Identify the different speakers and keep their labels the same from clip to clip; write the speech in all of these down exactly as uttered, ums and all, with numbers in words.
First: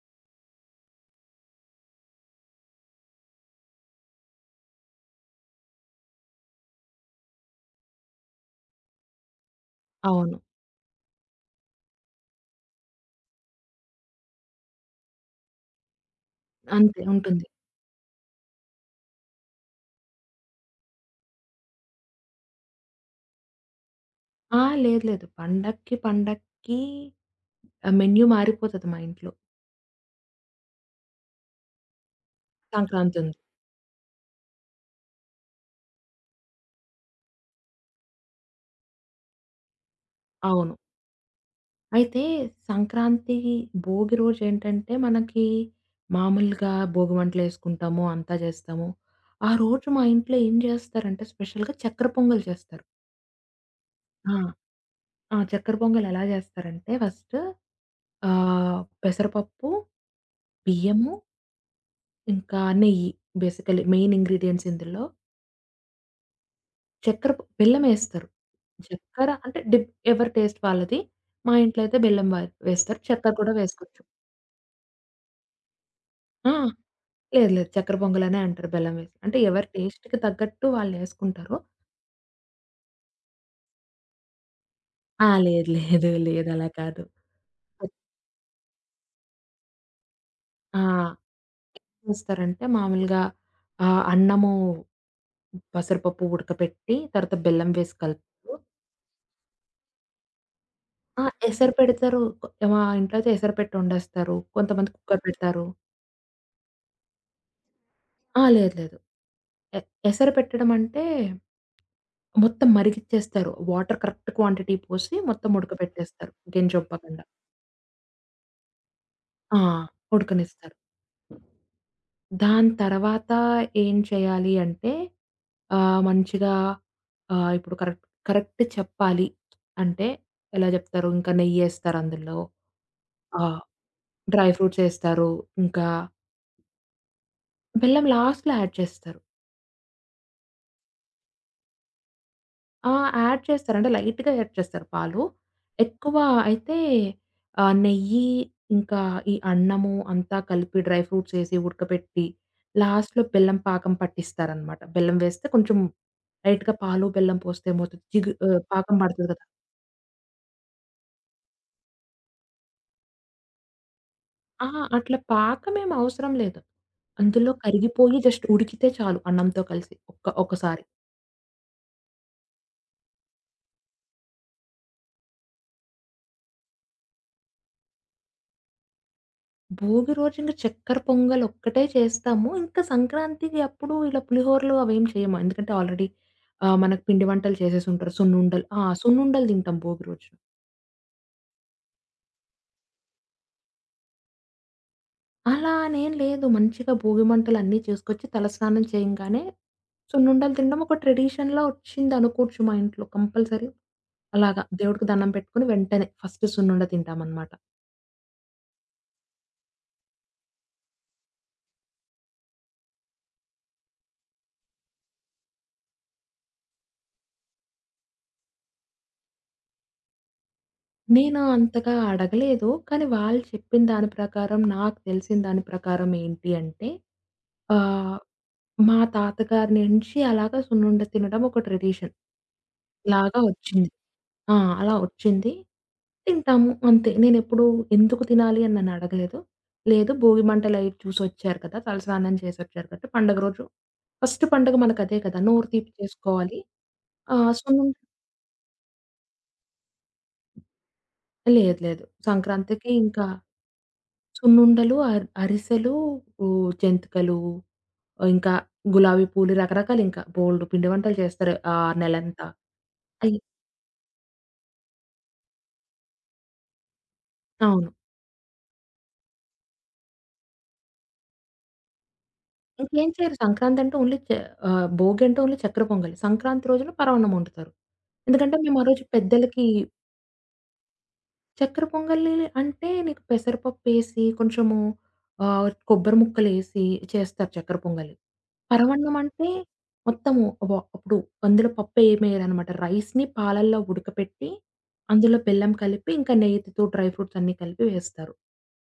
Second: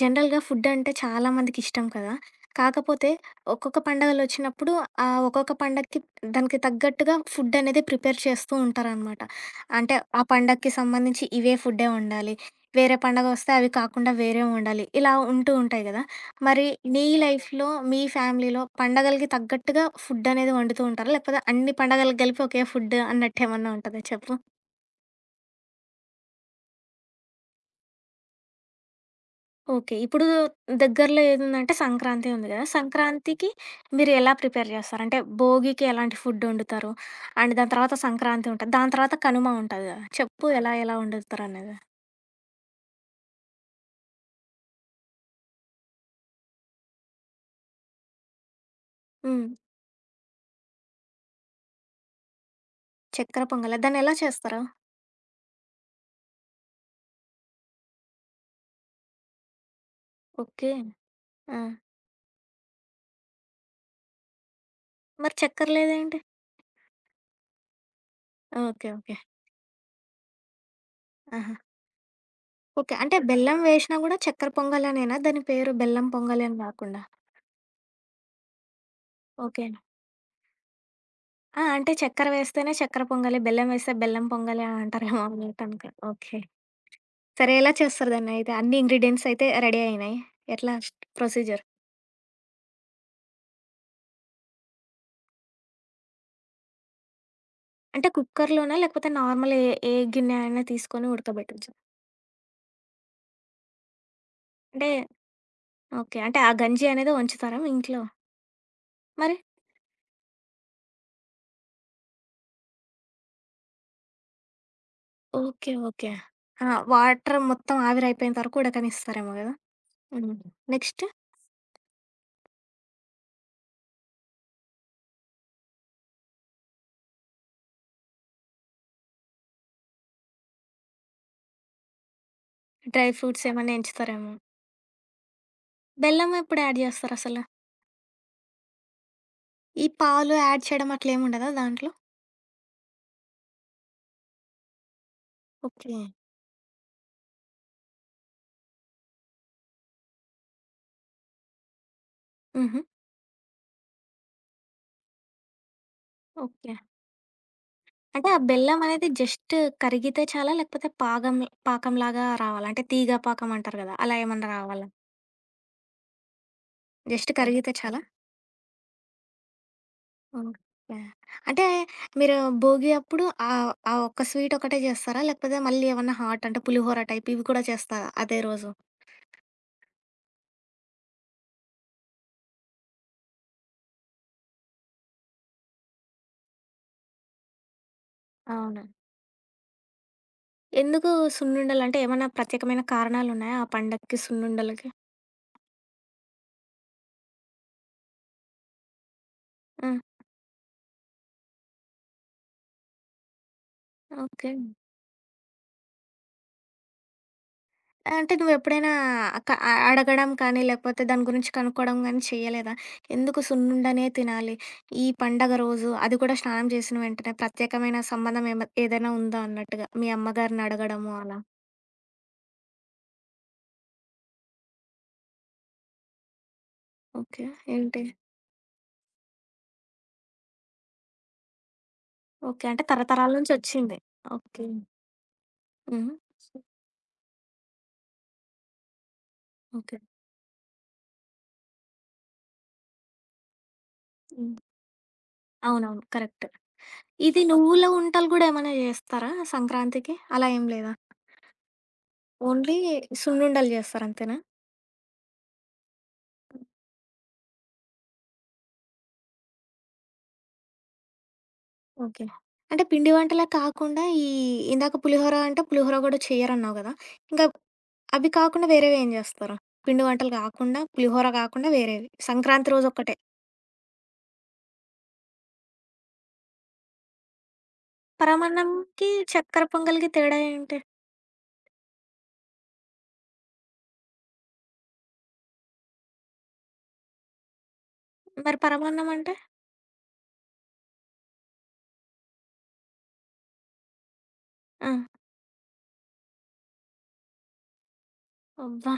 Speaker 1: జనరల్‌గా ఫుడ్డంటే చాలా మందికిష్టం కదా! కాకపోతే ఒక్కొక్క పండగలొచ్చినప్పుడు ఆ ఒక్కొక్క పండక్కి దానికి తగ్గట్టుగా ఫుడ్డనేది ప్రిపేర్ చేస్తూ ఉంటారనమాట. అంటే ఆ
Speaker 2: అవును.
Speaker 1: పండక్కి సంబంధించి ఇవే ఫుడ్డే వండాలి. వేరే పండగొస్తే అవి కాకుండా వేరేవి వండాలి. ఇలా ఉంటూ ఉంటాయి గదా! మరి
Speaker 2: అంతే
Speaker 1: నీ
Speaker 2: ఉంటుంది.
Speaker 1: లైఫ్‌లో, మీ ఫ్యామిలీలో పండగలకి తగ్గట్టుగా ఫుడ్డనేది వండుతూ ఉంటారా? లేకపోతే అన్ని పండగలకి కలిపి ఒకే ఫుడ్ అన్నట్టేమన్నా ఉంటదా చెప్పు?
Speaker 2: ఆ! లేదు, లేదు. పండక్కి, పండక్కి ఆహ్, మెన్యూ మారిపోతది మా ఇంట్లో.
Speaker 1: ఓకే. ఇప్పుడు దగ్గరలో ఏదుందంటే సంక్రాంతి ఉంది గదా!
Speaker 2: సంక్రాంతి ఉంది.
Speaker 1: సంక్రాంతికి మీరు ఎలా ప్రిపేర్ జేస్తారు? అంటే భోగికి ఎలాంటి ఫుడ్డొండుతారు? అండ్ దాని తర్వాత సంక్రాంతి ఉంటది. దాని తర్వాత కనుమ ఉంటది గదా! చెప్పు
Speaker 2: అవును.
Speaker 1: ఎలా ఎలా వండుతారనేది?
Speaker 2: అయితే సంక్రాంతి, భోగి రోజేంటంటే మనకి మామూలుగా భోగిమంటలేసుకుంటాము, అంతా జేస్తాము.
Speaker 1: హ్మ్.
Speaker 2: ఆ రోజు మా ఇంట్లో ఏం జేస్తారంటే స్పెషల్‌గా చక్కెర పొంగల్ చేస్తారు.
Speaker 1: చక్కెర పొంగలా? దాన్నెలా
Speaker 2: ఆ!
Speaker 1: చేస్తారు?
Speaker 2: ఆ! చక్కెర పొంగల్ ఎలా జేస్తారంటే ఫస్ట్ ఆహ్, పెసరపప్పు,
Speaker 1: ఓకే.
Speaker 2: బియ్యము,
Speaker 1: ఆ!
Speaker 2: ఇంకా నెయ్యి బేసికల్లీ మెయిన్ ఇంగ్రీడియెంట్స్ ఇందులో.
Speaker 1: మరి చక్కెర లేదేంటి?
Speaker 2: చక్కెర బెల్లమేస్తారు.
Speaker 1: ఓకే. ఓకే.
Speaker 2: చక్కెర అంటే డిప్ ఎవరి టేస్ట్ వాళ్ళది.
Speaker 1: ఆహా!
Speaker 2: మా ఇంట్లో అయితే బెల్లం వా
Speaker 1: ఓకే.
Speaker 2: వేస్తారు.
Speaker 1: అంటే
Speaker 2: చక్కెర కూడా
Speaker 1: బెల్లం వేషినా
Speaker 2: వేసుకోవచ్చు.
Speaker 1: గూడా చక్కెర పొంగలనేనా? దాని పేరు బెల్లం పొంగలి
Speaker 2: ఆ!
Speaker 1: అని గాకుండా?
Speaker 2: లేదు, లేదు. చక్కెర పొంగలనే అంటారు బెల్లం వేసి. అంటే ఎవరి
Speaker 1: ఓకే.
Speaker 2: టేస్ట్‌కి తగ్గట్టు వాళ్ళేసుకుంటారు.
Speaker 1: ఆ! అంటే చక్కెర వేస్తేనే చక్కెర పొంగలి, బెల్లం వేస్తే బెల్లం పొంగలి అని అంటారేమో
Speaker 2: ఆ! లేదు,
Speaker 1: అన్నట్టనుకున్నా.
Speaker 2: లేదు,
Speaker 1: ఓకే.
Speaker 2: లేదు. అలా కాదు.
Speaker 1: సరే. ఎలా చేస్తారు దాన్నయితే? అన్ని ఇంగ్రీడియెంట్స్ అయితే రెడీ అయినాయి. ఎట్లా
Speaker 2: ఆ!
Speaker 1: స్ట్ ప్రొసీజర్?
Speaker 2: ఏం చేస్తారంటే మామూలుగా ఆహ్, అన్నము, పెసరపప్పు ఉడకపెట్టి తర్వాత బెల్లం వేసి
Speaker 1: అంటే
Speaker 2: కలుపుతారు.
Speaker 1: కుక్కర్‌లోనా? లేకపోతే నార్మల్ ఏ ఏ గిన్నె అయినా తీసుకొని
Speaker 2: ఆ! ఎసరు
Speaker 1: ఉడకబెట్టొచ్చా?
Speaker 2: పెడతారు. కొ- మా ఇంట్లో అయితే ఎసరు పెట్టి వండేస్తారు.
Speaker 1: అంటే
Speaker 2: కొంతమంది కుక్కర్ పెడతారు.
Speaker 1: ఓకే. అంటే ఆ గంజి అనేది వంచుతారా మీ ఇంట్లో
Speaker 2: ఆ! లేదు, లేదు.
Speaker 1: మరి?
Speaker 2: ఎ ఎసరు పెట్టడం అంటే, మొత్తం మరిగిచ్చేస్తారు. వాటర్ కరెక్ట్ క్వాంటిటీ పోసి మొత్తం
Speaker 1: ఓకే. ఓకే.
Speaker 2: ఉడకబెట్టేస్తారు,
Speaker 1: ఆ!
Speaker 2: గెంజొబ్బకుండా.
Speaker 1: వాటర్ మొత్తం ఆవిరైపోయేంత వరకు ఉడకనిస్తారేమో గదా!
Speaker 2: ఆ!
Speaker 1: హ్మ్.
Speaker 2: ఉడకనిస్తారు.
Speaker 1: నెక్స్ట్
Speaker 2: దాని తర్వాత ఏం చేయాలి అంటే, ఆహ్, మంచిగా ఆహ్, ఇప్పుడు కరెక్ట్ కరెక్ట్ చెప్పాలి అంటే, ఎలా చెప్తారు, ఇంకా నెయ్యేస్తారు అందులో.
Speaker 1: డ్రై
Speaker 2: ఆ!
Speaker 1: ఫ్రూట్స్ ఏమన్నా ఎంచుతారేమో?
Speaker 2: డ్రై ఫ్రూట్స్ ఏస్తారు. ఇంకా
Speaker 1: బెల్లం ఎప్పుడు యాడ్ జేస్తారసల?
Speaker 2: బెల్లం లాస్ట్‌లో యాడ్ చేస్తారు.
Speaker 1: ఈ పాలు యాడ్ చేయడం అట్లేముండదా దాంట్లో?
Speaker 2: ఆ! యాడ్ చేస్తారు. అంటే లైట్‌గా యాడ్ చేస్తారు పాలు.
Speaker 1: ఓకే.
Speaker 2: ఎక్కువ అయితే ఆహ్, నెయ్యి ఇంకా ఈ అన్నము అంతా కలిపి డ్రై ఫ్రూట్స్ ఏసి ఉడకబెట్టి
Speaker 1: హుహు.
Speaker 2: లాస్ట్‌లో బెల్లం పాకం పట్టిస్తారనమాట. బెల్లం వేస్తే కొంచెం లైట్‌గా
Speaker 1: ఓకే.
Speaker 2: పాలు, బెల్లం పోస్తే ఏమవుతది
Speaker 1: అంటే
Speaker 2: జిగు
Speaker 1: ఆ
Speaker 2: ఆహ్,
Speaker 1: బెల్లం
Speaker 2: పాకం
Speaker 1: అనేది
Speaker 2: పడతది కదా!
Speaker 1: జస్ట్ కరిగితే చాలా లేకపోతే పాగం పాకంలాగా రావాలా? అంటే తీగ పాకం అంటారు కదా! అలా ఏమన్నా
Speaker 2: ఆ!
Speaker 1: రావాలా?
Speaker 2: అట్లా పాకం ఏమి అవసరం లేదు.
Speaker 1: జస్ట్
Speaker 2: అందులో
Speaker 1: కరిగితే ఓకే. చాలా?
Speaker 2: కరిగిపోయి జస్ట్ ఉడికితే చాలు అన్నంతో కలిసి ఒక్క ఒకసారి.
Speaker 1: ఓకే. అంటే మీరు భోగి అప్పుడు ఆహ్, ఆ ఒక్క స్వీట్ ఒకటే చేస్తారా? లేకపోతే మళ్ళీ ఏమన్నా హాట్ అంటే పులిహోర టైప్ ఇవి కూడా చేస్తారా అదే రోజు?
Speaker 2: భోగి రోజు ఇంక చక్కెర పొంగలొక్కటే చేస్తాము. ఇంకా సంక్రాంతికి అప్పుడు ఇలా పులిహోరలు అవేం చేయము. ఎందుకంటే ఆల్రెడీ ఆహ్, మనకు పిండి వంటలు చేసేసుంటారు. సున్నుండలు.
Speaker 1: అవును.
Speaker 2: ఆ! సున్నుండలు తింటాం భోగి రోజు.
Speaker 1: ఎందుకు సున్నుండలు? అంటే ఏమన్నా ప్రత్యేకమైన కారణాలున్నాయా ఆ పండక్కి సున్నుండలకి?
Speaker 2: అలా అనేం లేదు. మంచిగా భోగి మంటలన్నీ చేసుకొచ్చి తలస్నానం చేయంగానే
Speaker 1: ఆ!
Speaker 2: సున్నుండలు తినడం ఒక ట్రెడిషన్‌లా వచ్చిందనుకోవచ్చు, మా ఇంట్లో కంపల్సరీ.
Speaker 1: ఓకే.
Speaker 2: అలాగా దేవుడికి దండం పెట్టుకొని వెంటనే ఫస్ట్ సున్నుండ తింటామనమాట.
Speaker 1: అంటే నువ్వెప్పుడైనా క అ అడగడం కానీ, లేకపోతే దాని గురించి కనుక్కోవడం గానీ చెయ్యలేదా? ఎందుకు సున్నుండనే తినాలి, ఈ పండగ రోజు, అది కూడా స్నానం చేసిన వెంటనే ప్రత్యేకమైన సంబంధం ఏమ ఏదైనా ఉందా అన్నట్టుగా మీ అమ్మగారిని అడగడము అలా?
Speaker 2: నేను అంతగా అడగలేదు. కానీ వాళ్ళు చెప్పిన దాని ప్రకారం, నాకు తెలిసిన దాని ప్రకారం ఏంటి అంటే,
Speaker 1: ఓకే. ఏంటి?
Speaker 2: ఆహ్, మా తాతగారి నుంచి అలాగా సున్నుండ తినడం ఒక ట్రెడిషన్
Speaker 1: ఓకే. అంటే తరతరాల
Speaker 2: లాగా వచ్చింది.
Speaker 1: నుంచొచ్చింది.
Speaker 2: ఆ!
Speaker 1: ఓకే.
Speaker 2: అలా వచ్చింది.
Speaker 1: హుహు.
Speaker 2: తింటాము అంతే. నేనెప్పుడు ఎందుకు తినాలి అని నన్ను అడగలేదు.
Speaker 1: ఓకే.
Speaker 2: లేదు, భోగి మంటలవి చూసొచ్చారు కదా! తలస్నానం చేసొచ్చారు కాబట్టి పండుగ రోజు ఫస్ట్
Speaker 1: హ్మ్.
Speaker 2: పండుగ మనకదే కదా! నోరు తీపి
Speaker 1: అవునవును. కరెక్ట్.
Speaker 2: చేసుకోవాలి.
Speaker 1: ఇది
Speaker 2: ఆహ్,
Speaker 1: నువ్వుల
Speaker 2: సున్నుండ
Speaker 1: ఉంటలు గూడా ఏమైనా జేస్తారా సంక్రాంతికి? అలా ఏం లేదా?
Speaker 2: లేదు, లేదు.
Speaker 1: ఓన్లీ
Speaker 2: సంక్రాంతికి ఇంకా
Speaker 1: సున్నుండలు జేస్తారంతేనా?
Speaker 2: సున్నుండలు, అర్ అరిసెలు, ఊ జంతికలు, ఇంకా గులాబీ పూలు, రకరకాలింకా బోలెడు పిండి వంటలు చేస్తారు ఆ
Speaker 1: ఓకే.
Speaker 2: నెలంతా.
Speaker 1: అంటే పిండి
Speaker 2: అయి
Speaker 1: వంటలే కాకుండా ఈ ఇందాక పులిహోర అంటే పులిహోర గూడా చెయ్యరన్నావు గదా! ఇంకా
Speaker 2: అవును.
Speaker 1: అవి కాకుండా వేరేవేం జేస్తారు? పిండి వంటలు గాకుండా, పులిహోర గాకుండా వేరేవి. సంక్రాంతి
Speaker 2: ఇంకేం
Speaker 1: రోజొక్కటే.
Speaker 2: చేయరు సంక్రాంతంటే ఓన్లీ చె ఆహ్, భోగి అంటే ఓన్లీ చక్కెర పొంగలి. సంక్రాంతి రోజున పరమాన్నం వండుతారు. ఎందుకంటే మేము ఆ రోజు
Speaker 1: పరమాన్నంకి,
Speaker 2: పెద్దలకి
Speaker 1: చక్కెర పొంగల్‌కి తేడా ఏంటి?
Speaker 2: చక్కెర పొంగలి అంటే నీకు పెసరపప్పేసి కొంచెము ఆహ్, కొబ్బరి ముక్కలేసి చేస్తారు చక్కెర పొంగలి.
Speaker 1: మరి పరమాన్నం
Speaker 2: పరవన్నం
Speaker 1: అంటే?
Speaker 2: అంటే మొత్తము వ ఇప్పుడు అందులో పప్పేమేయరనమాట. రైస్‌ని పాలల్లో ఉడకపెట్టి
Speaker 1: ఆ!
Speaker 2: అందులో బెల్లం కలిపి ఇంకా నెయ్యితో డ్రై ఫ్రూట్స్ అన్నీ కలిపి వేస్తారు.
Speaker 1: అబ్బా!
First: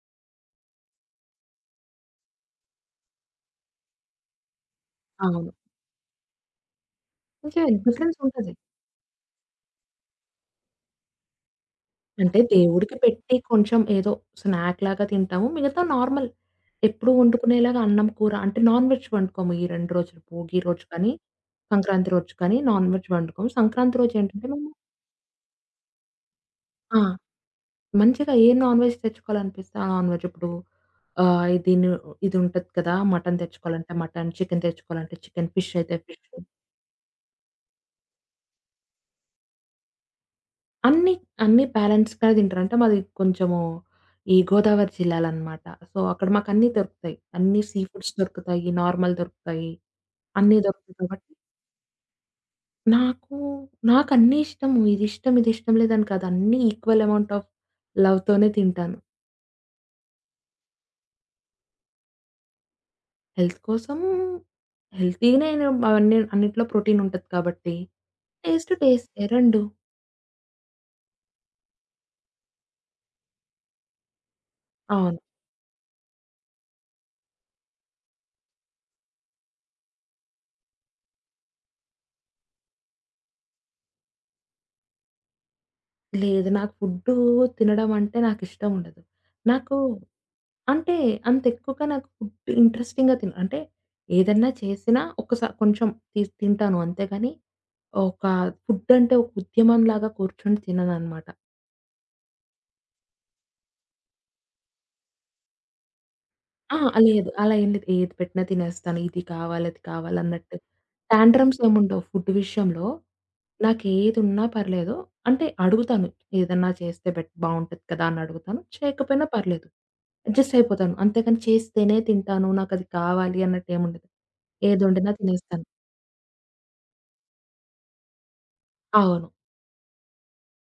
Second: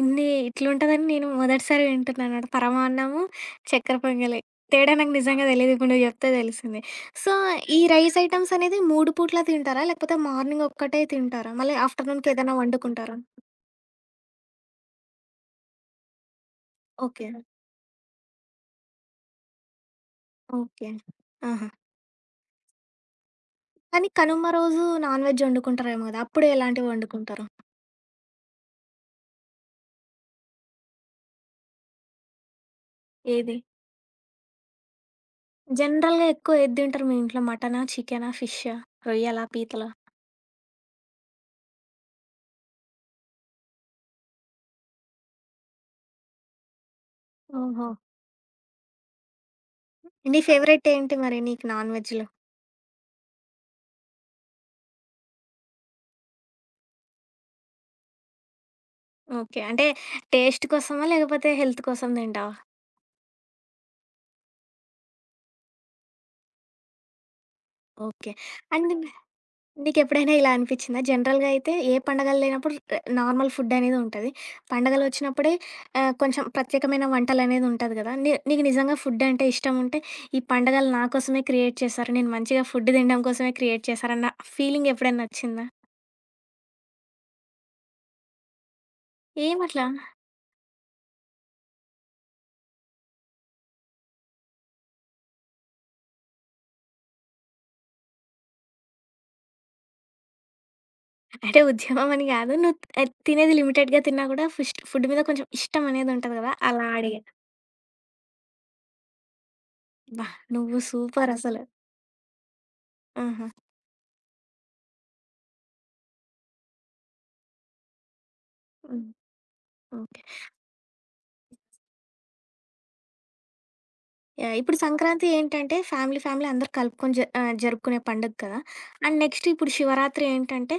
Speaker 1: ఇన్ని ఇట్లుంటదని నేను మొదటిసారి వింటున్నానమాట. పరమాన్నము, చక్కెర పొంగలి. తేడా నాకు నిజంగా
Speaker 2: అవును.
Speaker 1: తెలీదు. ఇప్పుడు నువ్వు జెప్తే తెలిసింది. సో,
Speaker 2: కొంచెం
Speaker 1: ఈ రైస్
Speaker 2: డిఫరెన్స్ ఉంటది.
Speaker 1: ఐటెమ్స్ అనేది మూడు పూట్ల తింటారా? లేకపోతే మార్నింగ్ ఒక్కటే తింటారా? మళ్ళీ ఆఫ్టర్‌నూన్‌కి
Speaker 2: అంటే
Speaker 1: ఏదైనా
Speaker 2: దేవుడికి
Speaker 1: వండుకుంటారా?
Speaker 2: పెట్టి కొంచెం ఏదో స్నాక్ లాగా తింటాము. మిగతా నార్మల్. ఎప్పుడు
Speaker 1: ఓకే.
Speaker 2: వండుకునేలాగా అన్నం, కూర, అంటే నాన్ వెజ్ వండుకోము. ఈ రెండు రోజులు, భోగి రోజు
Speaker 1: ఓకే.
Speaker 2: కానీ,
Speaker 1: ఆహా!
Speaker 2: సంక్రాంతి రోజు కానీ నాన్ వెజ్ వండుకోము. సంక్రాంతి
Speaker 1: కానీ
Speaker 2: రోజు ఏంటంటే
Speaker 1: కనుమ
Speaker 2: మేము
Speaker 1: రోజు నాన్ వెజ్ వండుకుంటారేమో గదా! అప్పుడు ఎలాంటివి
Speaker 2: ఆ!
Speaker 1: వండుకుంటారు?
Speaker 2: మంచిగా ఏ నాన్ వెజ్ తెచ్చుకోవాలనిపిస్తే ఆ నాన్ వెజ్ ఇప్పుడు ఆహ్, ఇది ను ఇది ఉంటది కదా! మటన్
Speaker 1: ఏది?
Speaker 2: తెచ్చుకోవాలంటే మటన్, చికెన్ తెచ్చుకోవాలంటే చికెన్, ఫిష్ అయితే
Speaker 1: జనరల్‌గా
Speaker 2: ఫిష్.
Speaker 1: ఎక్కువ ఏది తింటారు మీ ఇంట్లో? మటనా? చికెనా? ఫిషా? రొయ్యలా? పీతలా?
Speaker 2: అన్ని, అన్ని పేరెంట్స్ కాడ తింటారు. అంటే మాది కొంచెము ఈ గోదావరి జిల్లాలనమాట. సో, అక్కడ మాకన్నీ దొరుకుతాయి. అన్ని సీ
Speaker 1: ఓహో!
Speaker 2: ఫుడ్స్ దొరుకుతాయి, నార్మల్ దొరుకుతాయి.
Speaker 1: నీ
Speaker 2: అన్నీ
Speaker 1: ఫేవరెట్
Speaker 2: దొరుకుతాయి
Speaker 1: ఏంటి
Speaker 2: కాబట్టి
Speaker 1: మరి నీకు నాన్ వెజ్‌లో?
Speaker 2: నాకు నాకన్నీ ఇష్టము. ఇదిష్టం, ఇదిష్టం లేదని కాదు. అన్నీ ఈక్వల్ అమౌంట్ ఆఫ్ లవ్‌తోనే తింటాను.
Speaker 1: ఓకే. అంటే టేస్ట్ కోసమా? లేకపోతే హెల్త్ కోసం తింటావా?
Speaker 2: హెల్త్ కోసం, హెల్తీనే నేను అవన్నీ, అన్నిట్లో ప్రోటీన్ ఉంటది కాబట్టి.
Speaker 1: ఓకే.
Speaker 2: టేస్ట్
Speaker 1: అండ్
Speaker 2: టేస్టే టూ.
Speaker 1: నీకెప్పుడైనా ఇలా అనిపిచ్చిందా? జనరల్‌గా అయితే ఏ పండగలు లేనప్పుడు ఆహ్, నార్మల్ ఫుడ్ అనేది ఉంటది.
Speaker 2: అవును.
Speaker 1: పండగలొచ్చినప్పుడే ఆహ్, కొంచెం ప్రత్యేకమైన వంటలనేది ఉంటది గదా! నీ నీకు నిజంగా ఫుడ్ అంటే ఇష్టముంటే, ఈ పండగలు నా కోసమే క్రియేట్ చేశారు. నేను మంచిగా ఫుడ్ తినడం కోసమే క్రియేట్ చేశారన్న ఫీలింగ్ ఎప్పుడైనా ఒచ్చిందా?
Speaker 2: లేదు, నాకు ఫుడ్డు తినడం అంటే నాకిష్టం ఉండదు. నాకు
Speaker 1: ఏమట్లా?
Speaker 2: అంటే అంత ఎక్కువగా నాకు ఫుడ్ ఇంట్రెస్టింగ్‌గా తిన అంటే ఏదన్నా చేసినా ఒక్కసా కొంచెం తి తింటాను. అంతేగాని ఒక ఫుడ్ అంటే ఒక ఉద్యమంలాగా కూర్చొని తినననమాట.
Speaker 1: అంటే ఉద్యమం అని గాదు. నువ్వు ఆహ్, తినేది లిమిటెడ్‌గా తిన్నా గూడా ఫిస్ట్ ఫుడ్ మీద కొంచెం ఇష్టం అనేది ఉంటది గదా!
Speaker 2: ఆ!
Speaker 1: అలా అడిగా.
Speaker 2: లేదు, అలా ఏం లేదు. ఏది పెట్టినా తినేస్తాను. ఇది కావాలి, అది కావాలి
Speaker 1: అబ్బా!
Speaker 2: అన్నట్టు.
Speaker 1: నువ్వు
Speaker 2: టాంట్రమ్స్
Speaker 1: సూపరసలు.
Speaker 2: ఏముండవు ఫుడ్ విషయంలో.
Speaker 1: ఆహా!
Speaker 2: నాకేదున్నా పర్లేదు. అంటే అడుగుతాను. ఏదన్నా చేస్తే బెట్ బావుంటది కదా! అని అడుగుతాను.
Speaker 1: హ్మ్.
Speaker 2: చేయకపోయినా పర్లేదు.
Speaker 1: ఓకే.
Speaker 2: అడ్జస్ట్ అయిపోతాను. అంతేగాని చేస్తేనే తింటాను. నాకది కావాలి అన్నట్టేముండదు.
Speaker 1: యాహ్! ఇప్పుడు
Speaker 2: ఏదొండినా
Speaker 1: సంక్రాంతి
Speaker 2: తినేస్తాను.
Speaker 1: ఏంటంటే ఫ్యామిలీ, ఫ్యామిలీ అందరూ కలుపుకొని జ ఆహ్, జరుపుకునే పండుగ కదా! అండ్
Speaker 2: అవును.
Speaker 1: నెక్స్ట్ ఇప్పుడు శివరాత్రి ఏంటంటే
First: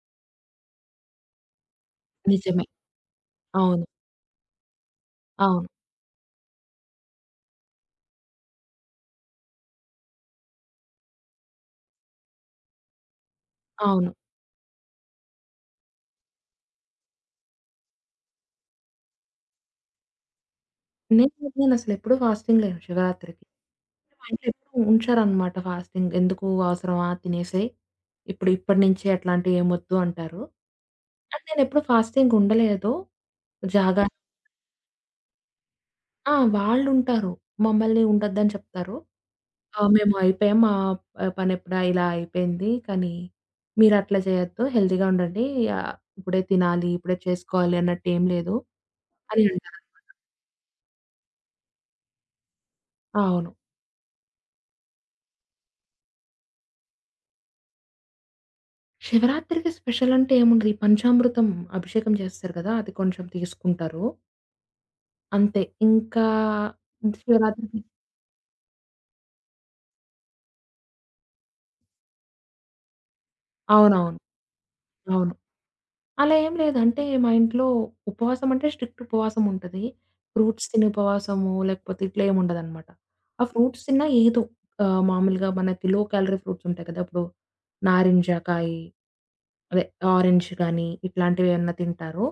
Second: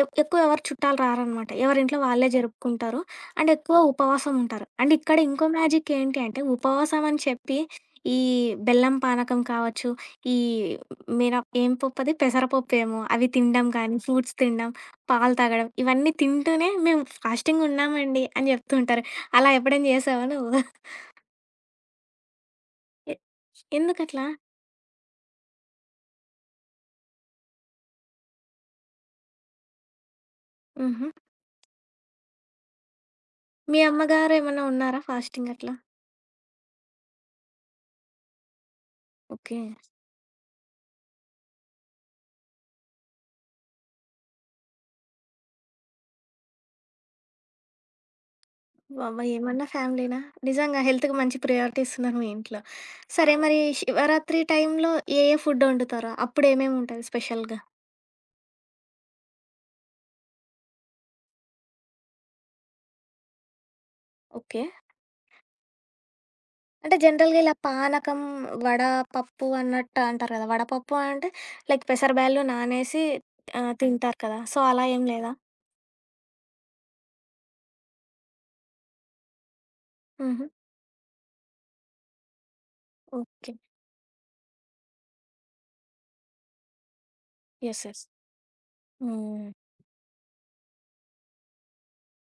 Speaker 1: ఎవ్ ఎక్కువ ఎవరు చుట్టాలు రారనమాట. ఎవరింట్లో వాళ్ళే
Speaker 2: నిజమే.
Speaker 1: జరుపుకుంటారు. అండ్ ఎక్కువ
Speaker 2: అవును.
Speaker 1: ఉపవాసం ఉంటారు. అండ్ ఇక్కడ ఇంకో
Speaker 2: అవును.
Speaker 1: మ్యాజిక్ ఏంటి అంటే ఉపవాసం అని చెప్పి ఈ బెల్లం పానకం కావచ్చు, ఈ మిన ఏం పప్పది పెసరపప్పేమో అవి తినడం కానీ,
Speaker 2: అవును.
Speaker 1: ఫ్రూట్స్ తినడం, పాలు తాగడం ఇవన్నీ తింటూనే మేము ఫాస్టింగ్ ఉన్నామండి అని జెప్తూ ఉంటారు. అలా ఎప్పుడైనా జేసావా నువ్వు?
Speaker 2: నేను నేనసలెప్పుడూ ఫాస్టింగ్ లేను
Speaker 1: ఎ
Speaker 2: శివరాత్రికి. మా
Speaker 1: ఎందుకట్లా?
Speaker 2: ఇంట్లో ఎప్పుడూ ఉంచారనమాట ఫాస్టింగ్. "ఎందుకు అవసరమా, తినేసేయి. ఇప్పుడు ఇప్పటి నుంచే అట్లాంటియేమొద్దు" అంటారు.
Speaker 1: హుహు.
Speaker 2: అండ్ నేనెప్పుడు ఫాస్టింగ్ ఉండలేదు.
Speaker 1: మీ
Speaker 2: జాగా
Speaker 1: అమ్మగారేమన్నా ఉన్నారా ఫాస్టింగ్ అట్లా?
Speaker 2: ఆ! వాళ్ళుంటారు. మమ్మల్ని ఉండొద్దని చెప్తారు.
Speaker 1: ఓకే.
Speaker 2: "ఆ! మేము అయిపోయాం. మా ఆహ్, పనెప్పుడా ఇలా అయిపోయింది. కానీ మీరట్లా చేయొద్దు. హెల్తీగా ఉండండి. ఆహ్, ఇప్పుడే తినాలి, ఇప్పుడే చేసుకోవాలి అన్నట్టేం లేదు"
Speaker 1: వామ్మో!
Speaker 2: అని
Speaker 1: ఏమన్నా
Speaker 2: అంటారు.
Speaker 1: ఫ్యామిలీనా? నిజంగా హెల్త్‌కి మంచి ప్రయారిటీ ఇస్తున్నారు మీ ఇంట్లో. సరే
Speaker 2: అవును.
Speaker 1: మరి శివరాత్రి టైంలో ఏ ఏ ఫుడ్ వండుతారు? అప్పుడేమేముంటది స్పెషల్‌గా?
Speaker 2: శివరాత్రికి స్పెషల్ అంటే ఏముండదు. ఈ పంచామృతం అభిషేకం చేస్తారు కదా! అది కొంచెం తీసుకుంటారు.
Speaker 1: ఓకే.
Speaker 2: అంతే. ఇంకా
Speaker 1: అంటే జనరల్‌గా ఇలా
Speaker 2: శివరాత్రికి
Speaker 1: పానకం, వడ, పప్పు అన్నట్టు అంటారు కదా! వడపప్పు అంటే లైక్ పెసరబ్యాళ్ళు నానేసి ఆహ్,
Speaker 2: అవునవును.
Speaker 1: తింటారు కదా! సో, అలా ఏం లేదా?
Speaker 2: అవును. అలా ఏం లేదు. అంటే మా ఇంట్లో ఉపవాసం అంటే స్ట్రిక్ట్ ఉపవాసం ఉంటది.
Speaker 1: హుహు.
Speaker 2: ఫ్రూట్స్ తిని ఉపవాసము లేకపోతే ఇట్లా ఏమి ఉండదనమాట. ఆ
Speaker 1: ఓకే.
Speaker 2: ఫ్రూట్స్ తిన్నా ఏదో ఆహ్, మామూలుగా మనకి లో క్యాలరీ ఫ్రూట్స్ ఉంటాయి కదా! ఇప్పుడు
Speaker 1: యెస్. యెస్.
Speaker 2: నారింజ కాయి,
Speaker 1: హ్మ్.
Speaker 2: అదే ఆరెంజ్ గాని ఇట్లాంటివి ఏమన్నా తింటారు.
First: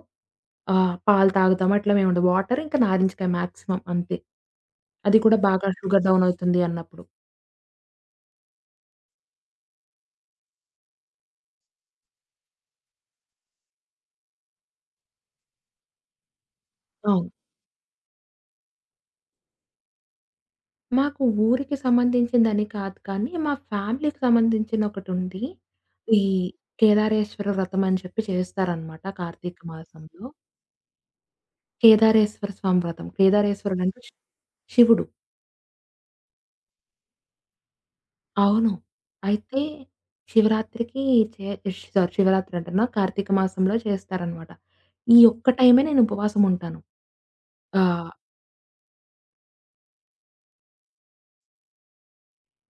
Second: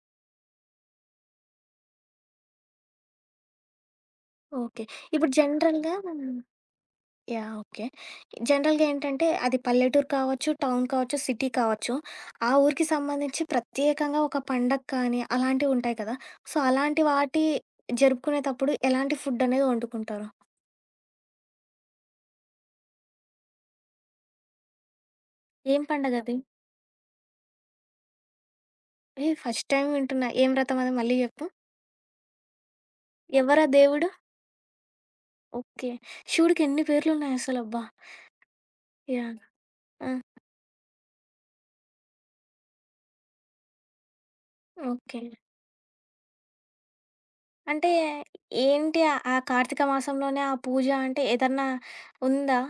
Speaker 2: ఆహ్, పాలు తాగుతాము అట్లా ఏమి ఉండదు. వాటర్ ఇంకా నారింజకాయ మాక్సిమం అంతే.
Speaker 1: ఓకే.
Speaker 2: అది
Speaker 1: ఇప్పుడు
Speaker 2: కూడా బాగా
Speaker 1: జనరల్‌గా
Speaker 2: షుగర్ డౌన్ అవుతుంది అన్నప్పుడు.
Speaker 1: యాహ్! ఓకే. జనరల్‌గా ఏంటంటే అది పల్లెటూరు కావచ్చు, టౌన్ కావచ్చు, సిటీ కావచ్చు. ఆ ఊరికి సంబంధించి ప్రత్యేకంగా ఒక పండగ కానీ అలాంటివుంటాయి కదా! సో, అలాంటి
Speaker 2: అవును.
Speaker 1: వాటి జరుపుకునేటప్పుడు ఎలాంటి ఫుడ్ అనేది వండుకుంటారు?
Speaker 2: మాకు ఊరికి సంబంధించిందని కాదు కానీ, మా ఫ్యామిలీకి సంబంధించిన ఒకటుంది.
Speaker 1: ఏం
Speaker 2: ఈ
Speaker 1: పండగది?
Speaker 2: కేదారేశ్వర వ్రతం అని చెప్పి చేస్తారనమాట
Speaker 1: ఏహ్!
Speaker 2: కార్తీక
Speaker 1: ఫస్ట్ టైమ్
Speaker 2: మాసంలో.
Speaker 1: వింటున్నా. ఏం వ్రతం అది మళ్ళీ చెప్పు?
Speaker 2: కేదారేశ్వర స్వామి వ్రతం.
Speaker 1: ఎవరా
Speaker 2: కేదారేశ్వరుడంటే
Speaker 1: దేవుడు?
Speaker 2: శి శివుడు.
Speaker 1: ఓకే. శివుడికి ఎన్ని పేర్లున్నాయసలబ్బా!
Speaker 2: అవును.
Speaker 1: యాహ్!
Speaker 2: అయితే
Speaker 1: ఆ!
Speaker 2: శివరాత్రికి చే ష్ సారీ, శివరాత్రి అంటున్నా. కార్తీక మాసంలో చేస్తారనమాట. ఈ
Speaker 1: ఓకే.
Speaker 2: ఒక్క టైమే నేను ఉపవాసం ఉంటాను.
Speaker 1: అంటే
Speaker 2: ఆహ్,
Speaker 1: ఏంటి ఆ ఆ కార్తీక మాసంలోనే ఆ పూజ అంటే ఏదన్నా ఉందా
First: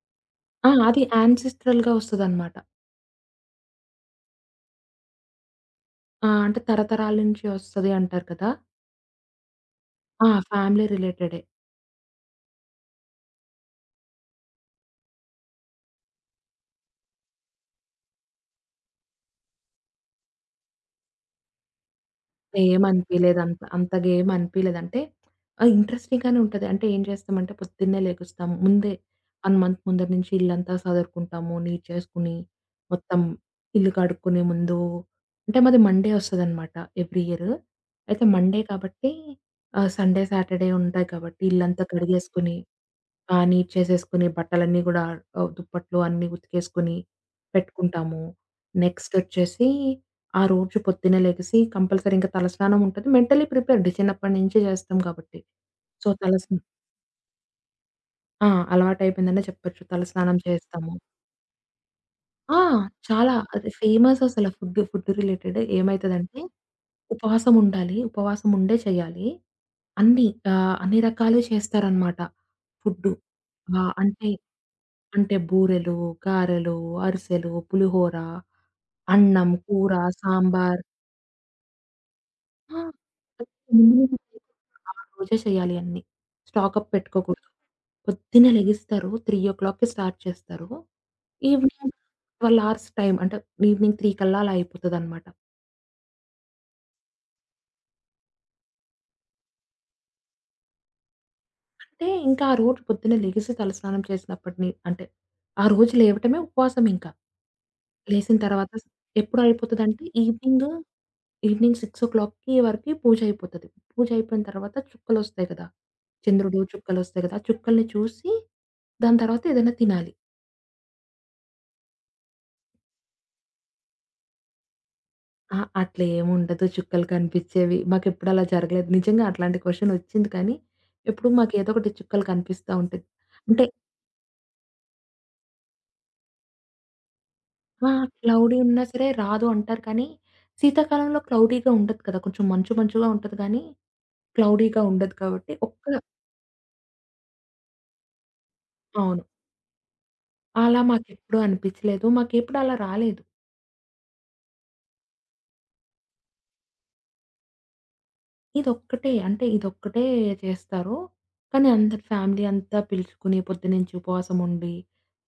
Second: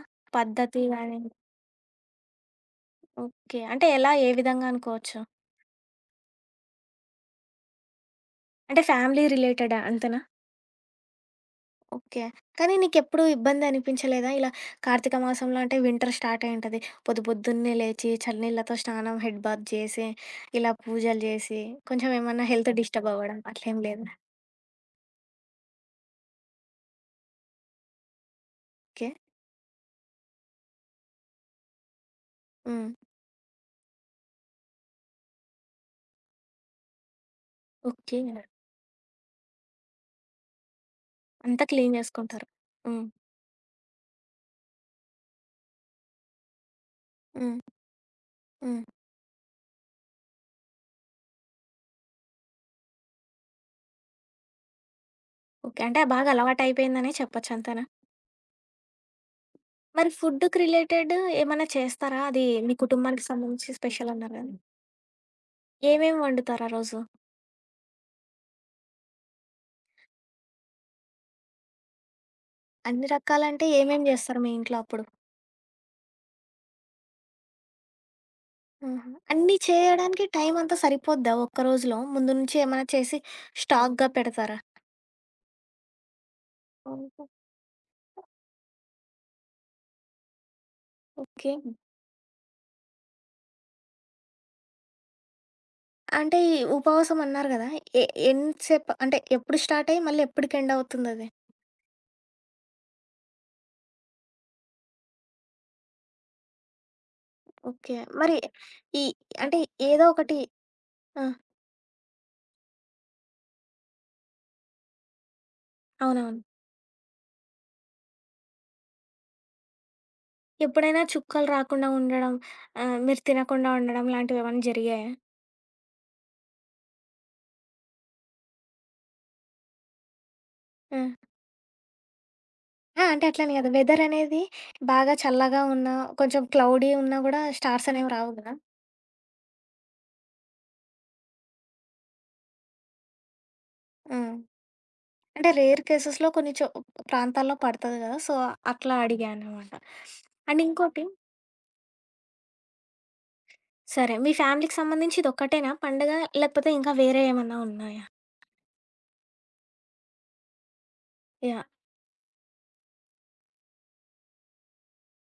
Speaker 2: ఆ!
Speaker 1: పద్ధతి
Speaker 2: అది
Speaker 1: గాని?
Speaker 2: యాన్సిస్ట్రల్‌గా వస్తదనమాట.
Speaker 1: ఓకే. అంటే ఎలా? ఏ విధంగా అనుకోవచ్చు?
Speaker 2: ఆ! అంటే తరతరాల నుంచి వస్తది అంటారు కదా!
Speaker 1: అంటే ఫ్యామిలీ రిలేటెడా అంతేనా?
Speaker 2: ఆ! ఫ్యామిలీ రిలేటెడే.
Speaker 1: ఓకే. కానీ నీకెప్పుడు ఇబ్బందనిపించలేదా? ఇలా కార్తీక మాసంలో అంటే వింటర్ స్టార్ట్ అయ్యి ఉంటది. పొద్దు పొద్దున్నే లేచి, చలినీళ్ళతో స్నానం, హెడ్ బాత్ చేసి, ఇలా పూజలు చేసి, కొంచెం ఏమన్నా హెల్త్ డిస్టర్బ్
Speaker 2: ఏమనిపియలేదు
Speaker 1: అవ్వడం
Speaker 2: అంత.
Speaker 1: అట్లేం
Speaker 2: అంతగా
Speaker 1: లేదా?
Speaker 2: ఏమనిపియలేదు. అంటే ఆహ్, ఇంట్రెస్టింగ్ గానే ఉంటది. అంటే ఏం చేస్తామంటే పొద్దున్నే లెగుస్తాం. ముందే
Speaker 1: ఓకే.
Speaker 2: ఒక మంత్ ముందర నుంచి ఇల్లంతా సదురుకుంటాము. నీట్ చేసుకొని,
Speaker 1: హ్మ్.
Speaker 2: మొత్తం ఇల్లు కడుక్కునే ముందు, అంటే మాది మండే ఒస్తదనమాట ఎవ్రీ ఇయర్.
Speaker 1: ఓకే.
Speaker 2: అయితే మండే కాబట్టి ఆహ్, సండే, సాటర్డే ఉంటాయి కాబట్టి
Speaker 1: అంతా
Speaker 2: ఇల్లంతా
Speaker 1: క్లీన్ చేసుకుంటారు.
Speaker 2: కడిగేసుకొని,
Speaker 1: హ్మ్.
Speaker 2: ఆ! నీట్ చేసేసుకొని బట్టలన్నీ గూడా ఆహ్, దుప్పట్లు అన్నీ ఉతికేసుకొని
Speaker 1: హ్మ్.
Speaker 2: పెట్టుకుంటాము.
Speaker 1: హ్మ్.
Speaker 2: నెక్స్టొచ్చేసి ఆ రోజు పొద్దున్నే లెగిసి కంపల్సరీ ఇంక తలస్నానం ఉంటది. మెంటలీ ప్రిపేర్డ్ చిన్నప్పటి నుంచి చేస్తాం కాబట్టి.
Speaker 1: ఓకే. అంటే
Speaker 2: సో,
Speaker 1: బాగా
Speaker 2: తలస్నా
Speaker 1: అలవాటయిపోయిందనే చెప్పొచ్చు అంతేనా?
Speaker 2: ఆ! అలవాటయిపోయిందనే చెప్పొచ్చు.
Speaker 1: మరి
Speaker 2: తలస్నానం
Speaker 1: ఫుడ్‌కి
Speaker 2: చేస్తాము.
Speaker 1: రిలేటెడ్ ఏమన్నా చేస్తారా? అది
Speaker 2: ఆ!
Speaker 1: మీ కుటుంబానికి
Speaker 2: చాలా అది
Speaker 1: సంబంధించి స్పెషల్
Speaker 2: ఫేమస్
Speaker 1: అన్నారు
Speaker 2: అసల.
Speaker 1: కదా!
Speaker 2: ఫుడ్, ఫుడ్ రిలేటెడ్
Speaker 1: ఏమేమి
Speaker 2: ఏమైతదంటే
Speaker 1: వండుతారు ఆ రోజు?
Speaker 2: ఉపవాసం ఉండాలి. ఉపవాసం ఉండే చేయాలి. అన్నీ ఆహ్, అన్ని రకాలు చేస్తారనమాట
Speaker 1: అన్ని
Speaker 2: ఫుడ్డు.
Speaker 1: రకాలంటే
Speaker 2: ఆ!
Speaker 1: ఏమేం
Speaker 2: అంటే
Speaker 1: జేస్తారు మీ ఇంట్లో అప్పుడు?
Speaker 2: అంటే బూరెలు, గారెలు, అరిసెలు, పులిహోర,
Speaker 1: ఆహా!
Speaker 2: అన్నం,
Speaker 1: అన్నీ
Speaker 2: కూర,
Speaker 1: చేయడానికి టైం అంతా
Speaker 2: సాంబార్.
Speaker 1: సరిపోద్దా ఒక్క రోజులో? ముందు నుంచి
Speaker 2: ఆ!
Speaker 1: ఏమైనా చేసి స్టాక్‌గా
Speaker 2: మినిమం
Speaker 1: పెడతారా?
Speaker 2: ఆ రోజే చేయాలి అన్నీ. స్టాకప్
Speaker 1: ఓహో.
Speaker 2: పెట్టుకోకూడదు. పొద్దున్నే లెగిస్తారు. 3:00కి స్టార్ట్ చేస్తారు.
Speaker 1: ఓకే.
Speaker 2: ఈవినింగ్ పన్నెండు అవర్స్ టైం అంటే ఈవినింగ్ మూడు కల్లా అలా అయిపోతదనమాట.
Speaker 1: అంటే ఈ ఉపవాసం అన్నారు గదా! ఎ ఎంతసేపు అంటే ఎప్పుడు స్టార్ట్ అయ్యి మళ్ళీ ఎప్పటికి ఎండ్ అవుతుందది?
Speaker 2: అంటే ఇంకా ఆ రోజు పొద్దున్నే లెగిసి తలస్నానం చేసినప్పటిని అంటే ఆ రోజు లేవటమే ఉపవాసం ఇంకా.
Speaker 1: ఓకే.
Speaker 2: లేసిన
Speaker 1: మరి
Speaker 2: తర్వాత
Speaker 1: ఈ
Speaker 2: ఎప్పుడు
Speaker 1: అంటే
Speaker 2: అయిపోతదంటే
Speaker 1: ఏదో ఒకటి
Speaker 2: ఈవినింగ్,
Speaker 1: ఆ!
Speaker 2: ఈవినింగ్ 6:00కి వరకి పూజ అయిపోతది. పూజ అయిపోయిన తర్వాత చుక్కలొస్తాయి కదా!
Speaker 1: అవునవును.
Speaker 2: చంద్రుడు చుక్కలొస్తాయి కదా! ఆ చుక్కల్ని చూసి దాని తర్వాత ఏదైనా తినాలి.
Speaker 1: ఎప్పుడైనా చుక్కలు రాకుండా ఉండడం, ఆహ్, మీరు తినకుండా ఉండడం లాంటివేమన్నా జరిగాయా?
Speaker 2: ఆ! అట్లా ఏముండదు చుక్కలు కనిపిచ్చేవి. మాకెప్పుడు అలా జరగలేదు. నిజంగా అట్లాంటి క్వెషన్ ఒచ్చింది కానీ,
Speaker 1: ఆ!
Speaker 2: ఎప్పుడు మాకేదో ఒకటి చుక్కలు కనిపిస్తా
Speaker 1: ఆ!
Speaker 2: ఉంటాయి.
Speaker 1: అంటే అట్లని
Speaker 2: అంటే
Speaker 1: కాదు. వెదర్ అనేది బాగా చల్లగా ఉన్నా, కొంచెం క్లౌడీ ఉన్నా గూడా స్టార్స్
Speaker 2: ఆ!
Speaker 1: అనేవి రావు గదా!
Speaker 2: క్లౌడీ ఉన్నా సరే రాదు అంటారు కానీ, శీతాకాలంలో క్లౌడీగా ఉండదు కదా! కొంచెం మంచు మంచుగా ఉంటది కానీ,
Speaker 1: ఆ!
Speaker 2: క్లౌడీగా ఉండదు
Speaker 1: అంటే
Speaker 2: కాబట్టి
Speaker 1: రేర్
Speaker 2: ఒక్క
Speaker 1: కేసెస్‌లో కొన్ని చో ప్రాంతాల్లో పడతది గదా! సో, అట్లా
Speaker 2: అవును.
Speaker 1: అడిగా అనమాట. అండ్
Speaker 2: అలా
Speaker 1: ఇంకోటి
Speaker 2: మాకెప్పుడూ అనిపిచ్చలేదు. మాకెప్పుడు అలా రాలేదు.
Speaker 1: సరే. మీ ఫ్యామిలీకి సంబంధించి ఇదొక్కటేనా పండగ? లేకపోతే ఇంకా వేరే ఏమన్నా ఉన్నాయా?
Speaker 2: ఇదొక్కటే అంటే ఇదొక్కటే చేస్తారు.
Speaker 1: యాహ్!
Speaker 2: కానీ అందరు ఫ్యామిలీ అంతా పిలుచుకుని పొద్దున్నుంచి ఉపవాసం ఉండి,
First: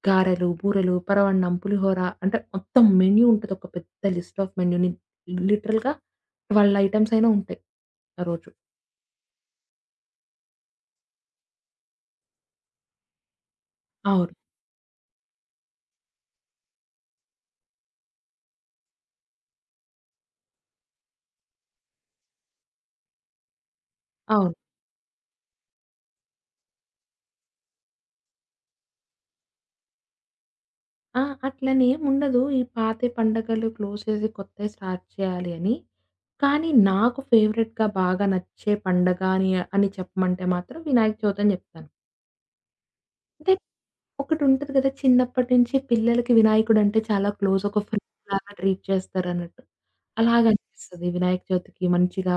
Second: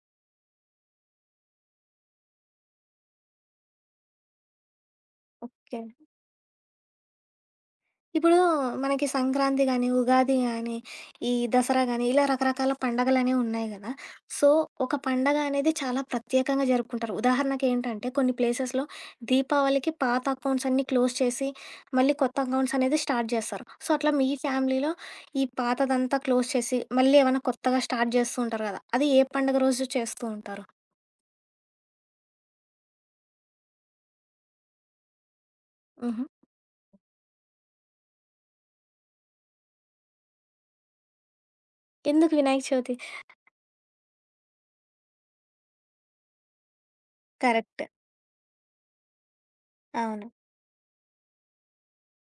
Speaker 2: గారెలు, బూరెలు, పరమాన్నం, పులిహోర అంటే మొత్తం మెన్యూ ఉంటది. ఒక పెద్ద లిస్ట్ ఆఫ్ మెన్యూని
Speaker 1: ఓకే.
Speaker 2: లిటరల్‌గా పన్నెండు ఐటెమ్స్ అయినా ఉంటాయి ఆ
Speaker 1: ఇప్పుడు
Speaker 2: రోజు.
Speaker 1: మనకి సంక్రాంతి గాని, ఉగాది గాని, ఈ దసరా గాని, ఇలా రకరకాల పండగలనేవి ఉన్నాయి గదా!
Speaker 2: అవును.
Speaker 1: సో, ఒక పండగ అనేది చాలా ప్రత్యేకంగా జరుపుకుంటారు. ఉదాహరణకేంటంటే, కొన్ని ప్లేసెస్‌లో దీపావళికి పాత అకౌంట్స్ అన్నీ క్లోజ్ చేసి, మళ్ళీ కొత్త అకౌంట్స్ అనేది స్టార్ట్ జేస్తారు. సో, అట్లా మీ
Speaker 2: అవును.
Speaker 1: ఫ్యామిలీలో ఈ పాతదంతా క్లోజ్ చేసి, మళ్ళీ ఏమన్నా కొత్తగా స్టార్ట్ జేస్తూ ఉంటారు గదా! అది ఏ పండుగ రోజు చేస్తూ ఉంటారు?
Speaker 2: ఆ! అట్లనేముండదు. ఈ పాతయి పండగలు క్లోజ్ చేసి కొత్తయి స్టార్ట్ చేయాలి అని.
Speaker 1: హుహు.
Speaker 2: కానీ నాకు ఫేవరెట్‌గా బాగా నచ్చే పండగ అని అని చెప్పమంటే మాత్రం వినాయక చవితి అని చెప్తాను.
Speaker 1: ఎందుకు వినాయక చవితి?
Speaker 2: అంటే ఒకటుంటది కదా! చిన్నప్పటి నుంచి పిల్లలకి వినాయకుడంటే చాలా క్లోజ్. ఒక
Speaker 1: కరెక్ట్.
Speaker 2: ఫ్రెండ్‌లాగా ట్రీట్ చేస్తారన్నట్టు.
Speaker 1: అవును.
Speaker 2: అలాగనిపిస్తది వినాయక చవితికి మంచిగా.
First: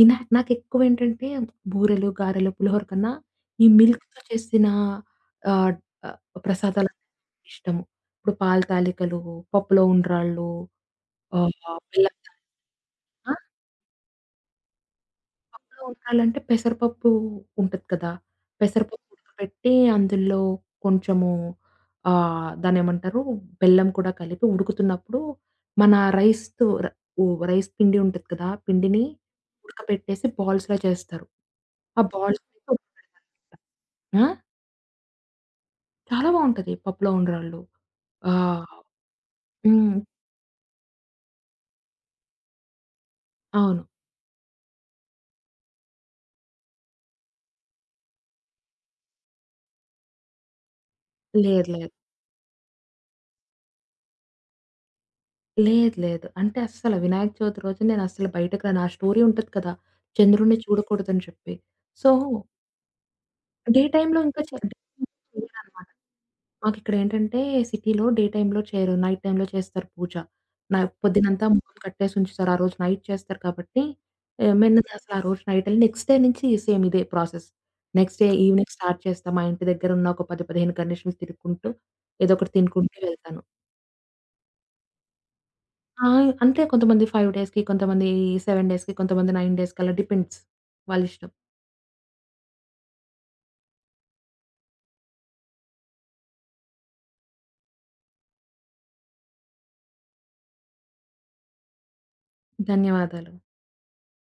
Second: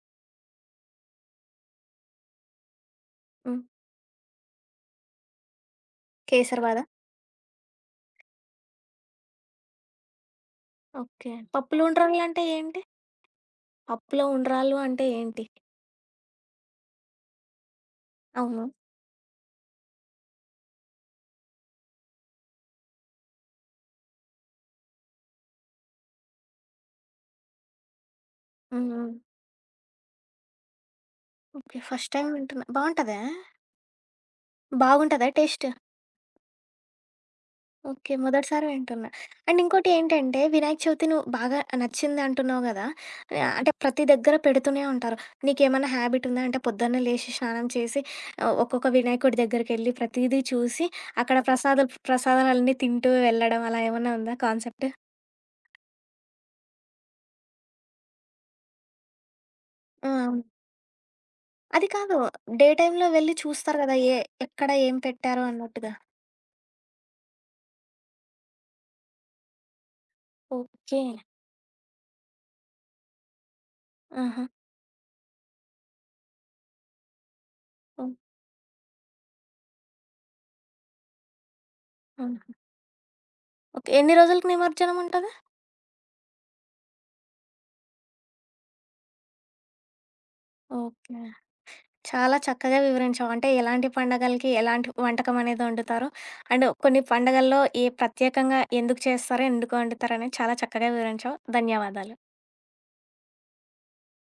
Speaker 2: వినా నాకెక్కువేంటంటే బూరెలు, గారెలు, పులిహోర కన్నా
Speaker 1: హ్మ్.
Speaker 2: ఈ మిల్క్‌తో చేసిన ఆహ్, ఆహ్,
Speaker 1: కేసరి బాదా?
Speaker 2: ప్రసాదాలంటే ఇష్టము. ఇప్పుడు పాలు తాలికలు, పప్పులో ఉండ్రాళ్ళు,
Speaker 1: ఓకే.
Speaker 2: ఆహ్,
Speaker 1: పప్పులు
Speaker 2: బెల్లం
Speaker 1: ఉండ్రాళ్ళంటే ఏంటి?
Speaker 2: తాలిక
Speaker 1: పప్పులో ఉండ్రాళ్ళు అంటే ఏంటి?
Speaker 2: పప్పులో ఉండాలంటే పెసరపప్పు ఉంటది కదా!
Speaker 1: అవును.
Speaker 2: పెసరపప్పు ఉడకబెట్టి అందులో కొంచెము ఆహ్, దాన్నేమంటారు బెల్లం కూడా కలిపి ఉడుకుతున్నప్పుడు మన రైస్‌తో ర ఉ రైస్ పిండి ఉంటది కదా! ఆ పిండిని
Speaker 1: హ్మ్.
Speaker 2: ఉడకబెట్టేసి బాల్స్‌లా చేస్తారు.
Speaker 1: ఓకే.
Speaker 2: ఆ
Speaker 1: ఫస్ట్ టైమ్
Speaker 2: బాల్స్
Speaker 1: వింటున్నా. బావుంటదా?
Speaker 2: ఆ!
Speaker 1: బాగుంటదా టేస్ట్?
Speaker 2: చాలా బావుంటది పప్పులో ఉండ్రాళ్ళు.
Speaker 1: ఓకే.
Speaker 2: ఆ!
Speaker 1: మొదటిసారి వింటున్నా. అండ్ ఇంకోటి
Speaker 2: హ్మ్.
Speaker 1: ఏంటంటే, వినాయక చవితి నువ్వు బాగా నచ్చింది అంటున్నావు గదా! ఆహ్, అంటే
Speaker 2: అవును.
Speaker 1: ప్రతి దగ్గర పెడుతూనే ఉంటారు. నీకేమన్నా హ్యాబిట్ ఉందా? అంటే పొద్దున్నే లేసి స్నానం చేసి ఆహ్, ఒక్కొక్క వినాయకుడి దగ్గరికెళ్ళి ప్రతీదీ చూసి, అక్కడ
Speaker 2: లేదు,
Speaker 1: ప్రసాదాలు
Speaker 2: లేదు,
Speaker 1: ప్రసాదాలన్నీ తింటూ వెళ్ళడం అలా ఏమన్నా ఉందా కాన్సెప్ట్?
Speaker 2: లేదు, లేదు. అంటే అస్సలు వినాయక చవితి రోజు నేనస్సలు బయటకి రాను. ఆ స్టోరీ ఉంటది కదా!
Speaker 1: ఆ! అవును.
Speaker 2: చంద్రుడిని చూడకూడదని చెప్పి.
Speaker 1: అది
Speaker 2: సో,
Speaker 1: కాదు. డే టైమ్‌లో వెళ్లి చూస్తారు
Speaker 2: డే
Speaker 1: గదా!
Speaker 2: టైమ్‌లో
Speaker 1: ఏ
Speaker 2: ఇంకా చే
Speaker 1: ఎక్కడ ఏం పెట్టారో
Speaker 2: చెయ్యరనమాట.
Speaker 1: అన్నట్టుగా.
Speaker 2: మాకిక్కడేంటంటే సిటీలో డే టైమ్‌లో చేయరు. నైట్ టైమ్‌లో చేస్తారు పూజ. నా
Speaker 1: ఓకే.
Speaker 2: పొద్దునంతా ముఖం కట్టేసి ఉంచుతారు. ఆ రోజు నైట్ చేస్తారు కాబట్టి
Speaker 1: ఆహా!
Speaker 2: ఆహ్, మెన్నగసలు ఆ రోజు నైటెళ్లి నెక్స్ట్ డే నుంచి సేమ్ ఇదే ప్రాసెస్.
Speaker 1: ఓహ్!
Speaker 2: నెక్స్ట్ డే ఈవెనింగ్ స్టార్ట్ చేస్తా. మా ఇంటి దగ్గరున్న ఒక పది, పదిహేను గణేషులు తిరుక్కుంటూ ఏదో
Speaker 1: అవునా!
Speaker 2: ఒకటి తినుకుంటూ వెళ్తాను.
Speaker 1: ఓకే. ఎన్ని రోజులకి నిమజ్జనం ఉంటది?
Speaker 2: ఆ! అంతే, కొంతమంది ఐదు డేస్‌కి, కొంతమంది ఏడు డేస్‌కి, కొంతమంది తొమ్మిది డేస్‌కలా డిపెండ్స్
Speaker 1: ఓకే.
Speaker 2: వాళ్ళిష్టం.
Speaker 1: చాలా చక్కగా వివరించావు. అంటే ఎలాంటి పండగలకి ఎలాంటి వంటకం అనేది వండుతారు? అండ్ కొన్ని పండగల్లో ఏ ప్రత్యేకంగా ఎందుకు చేస్తారు? ఎందుకు వండుతారనేది చాలా చక్కగా వివరించావు. ధన్యవాదాలు.
Speaker 2: ధన్యవాదాలు.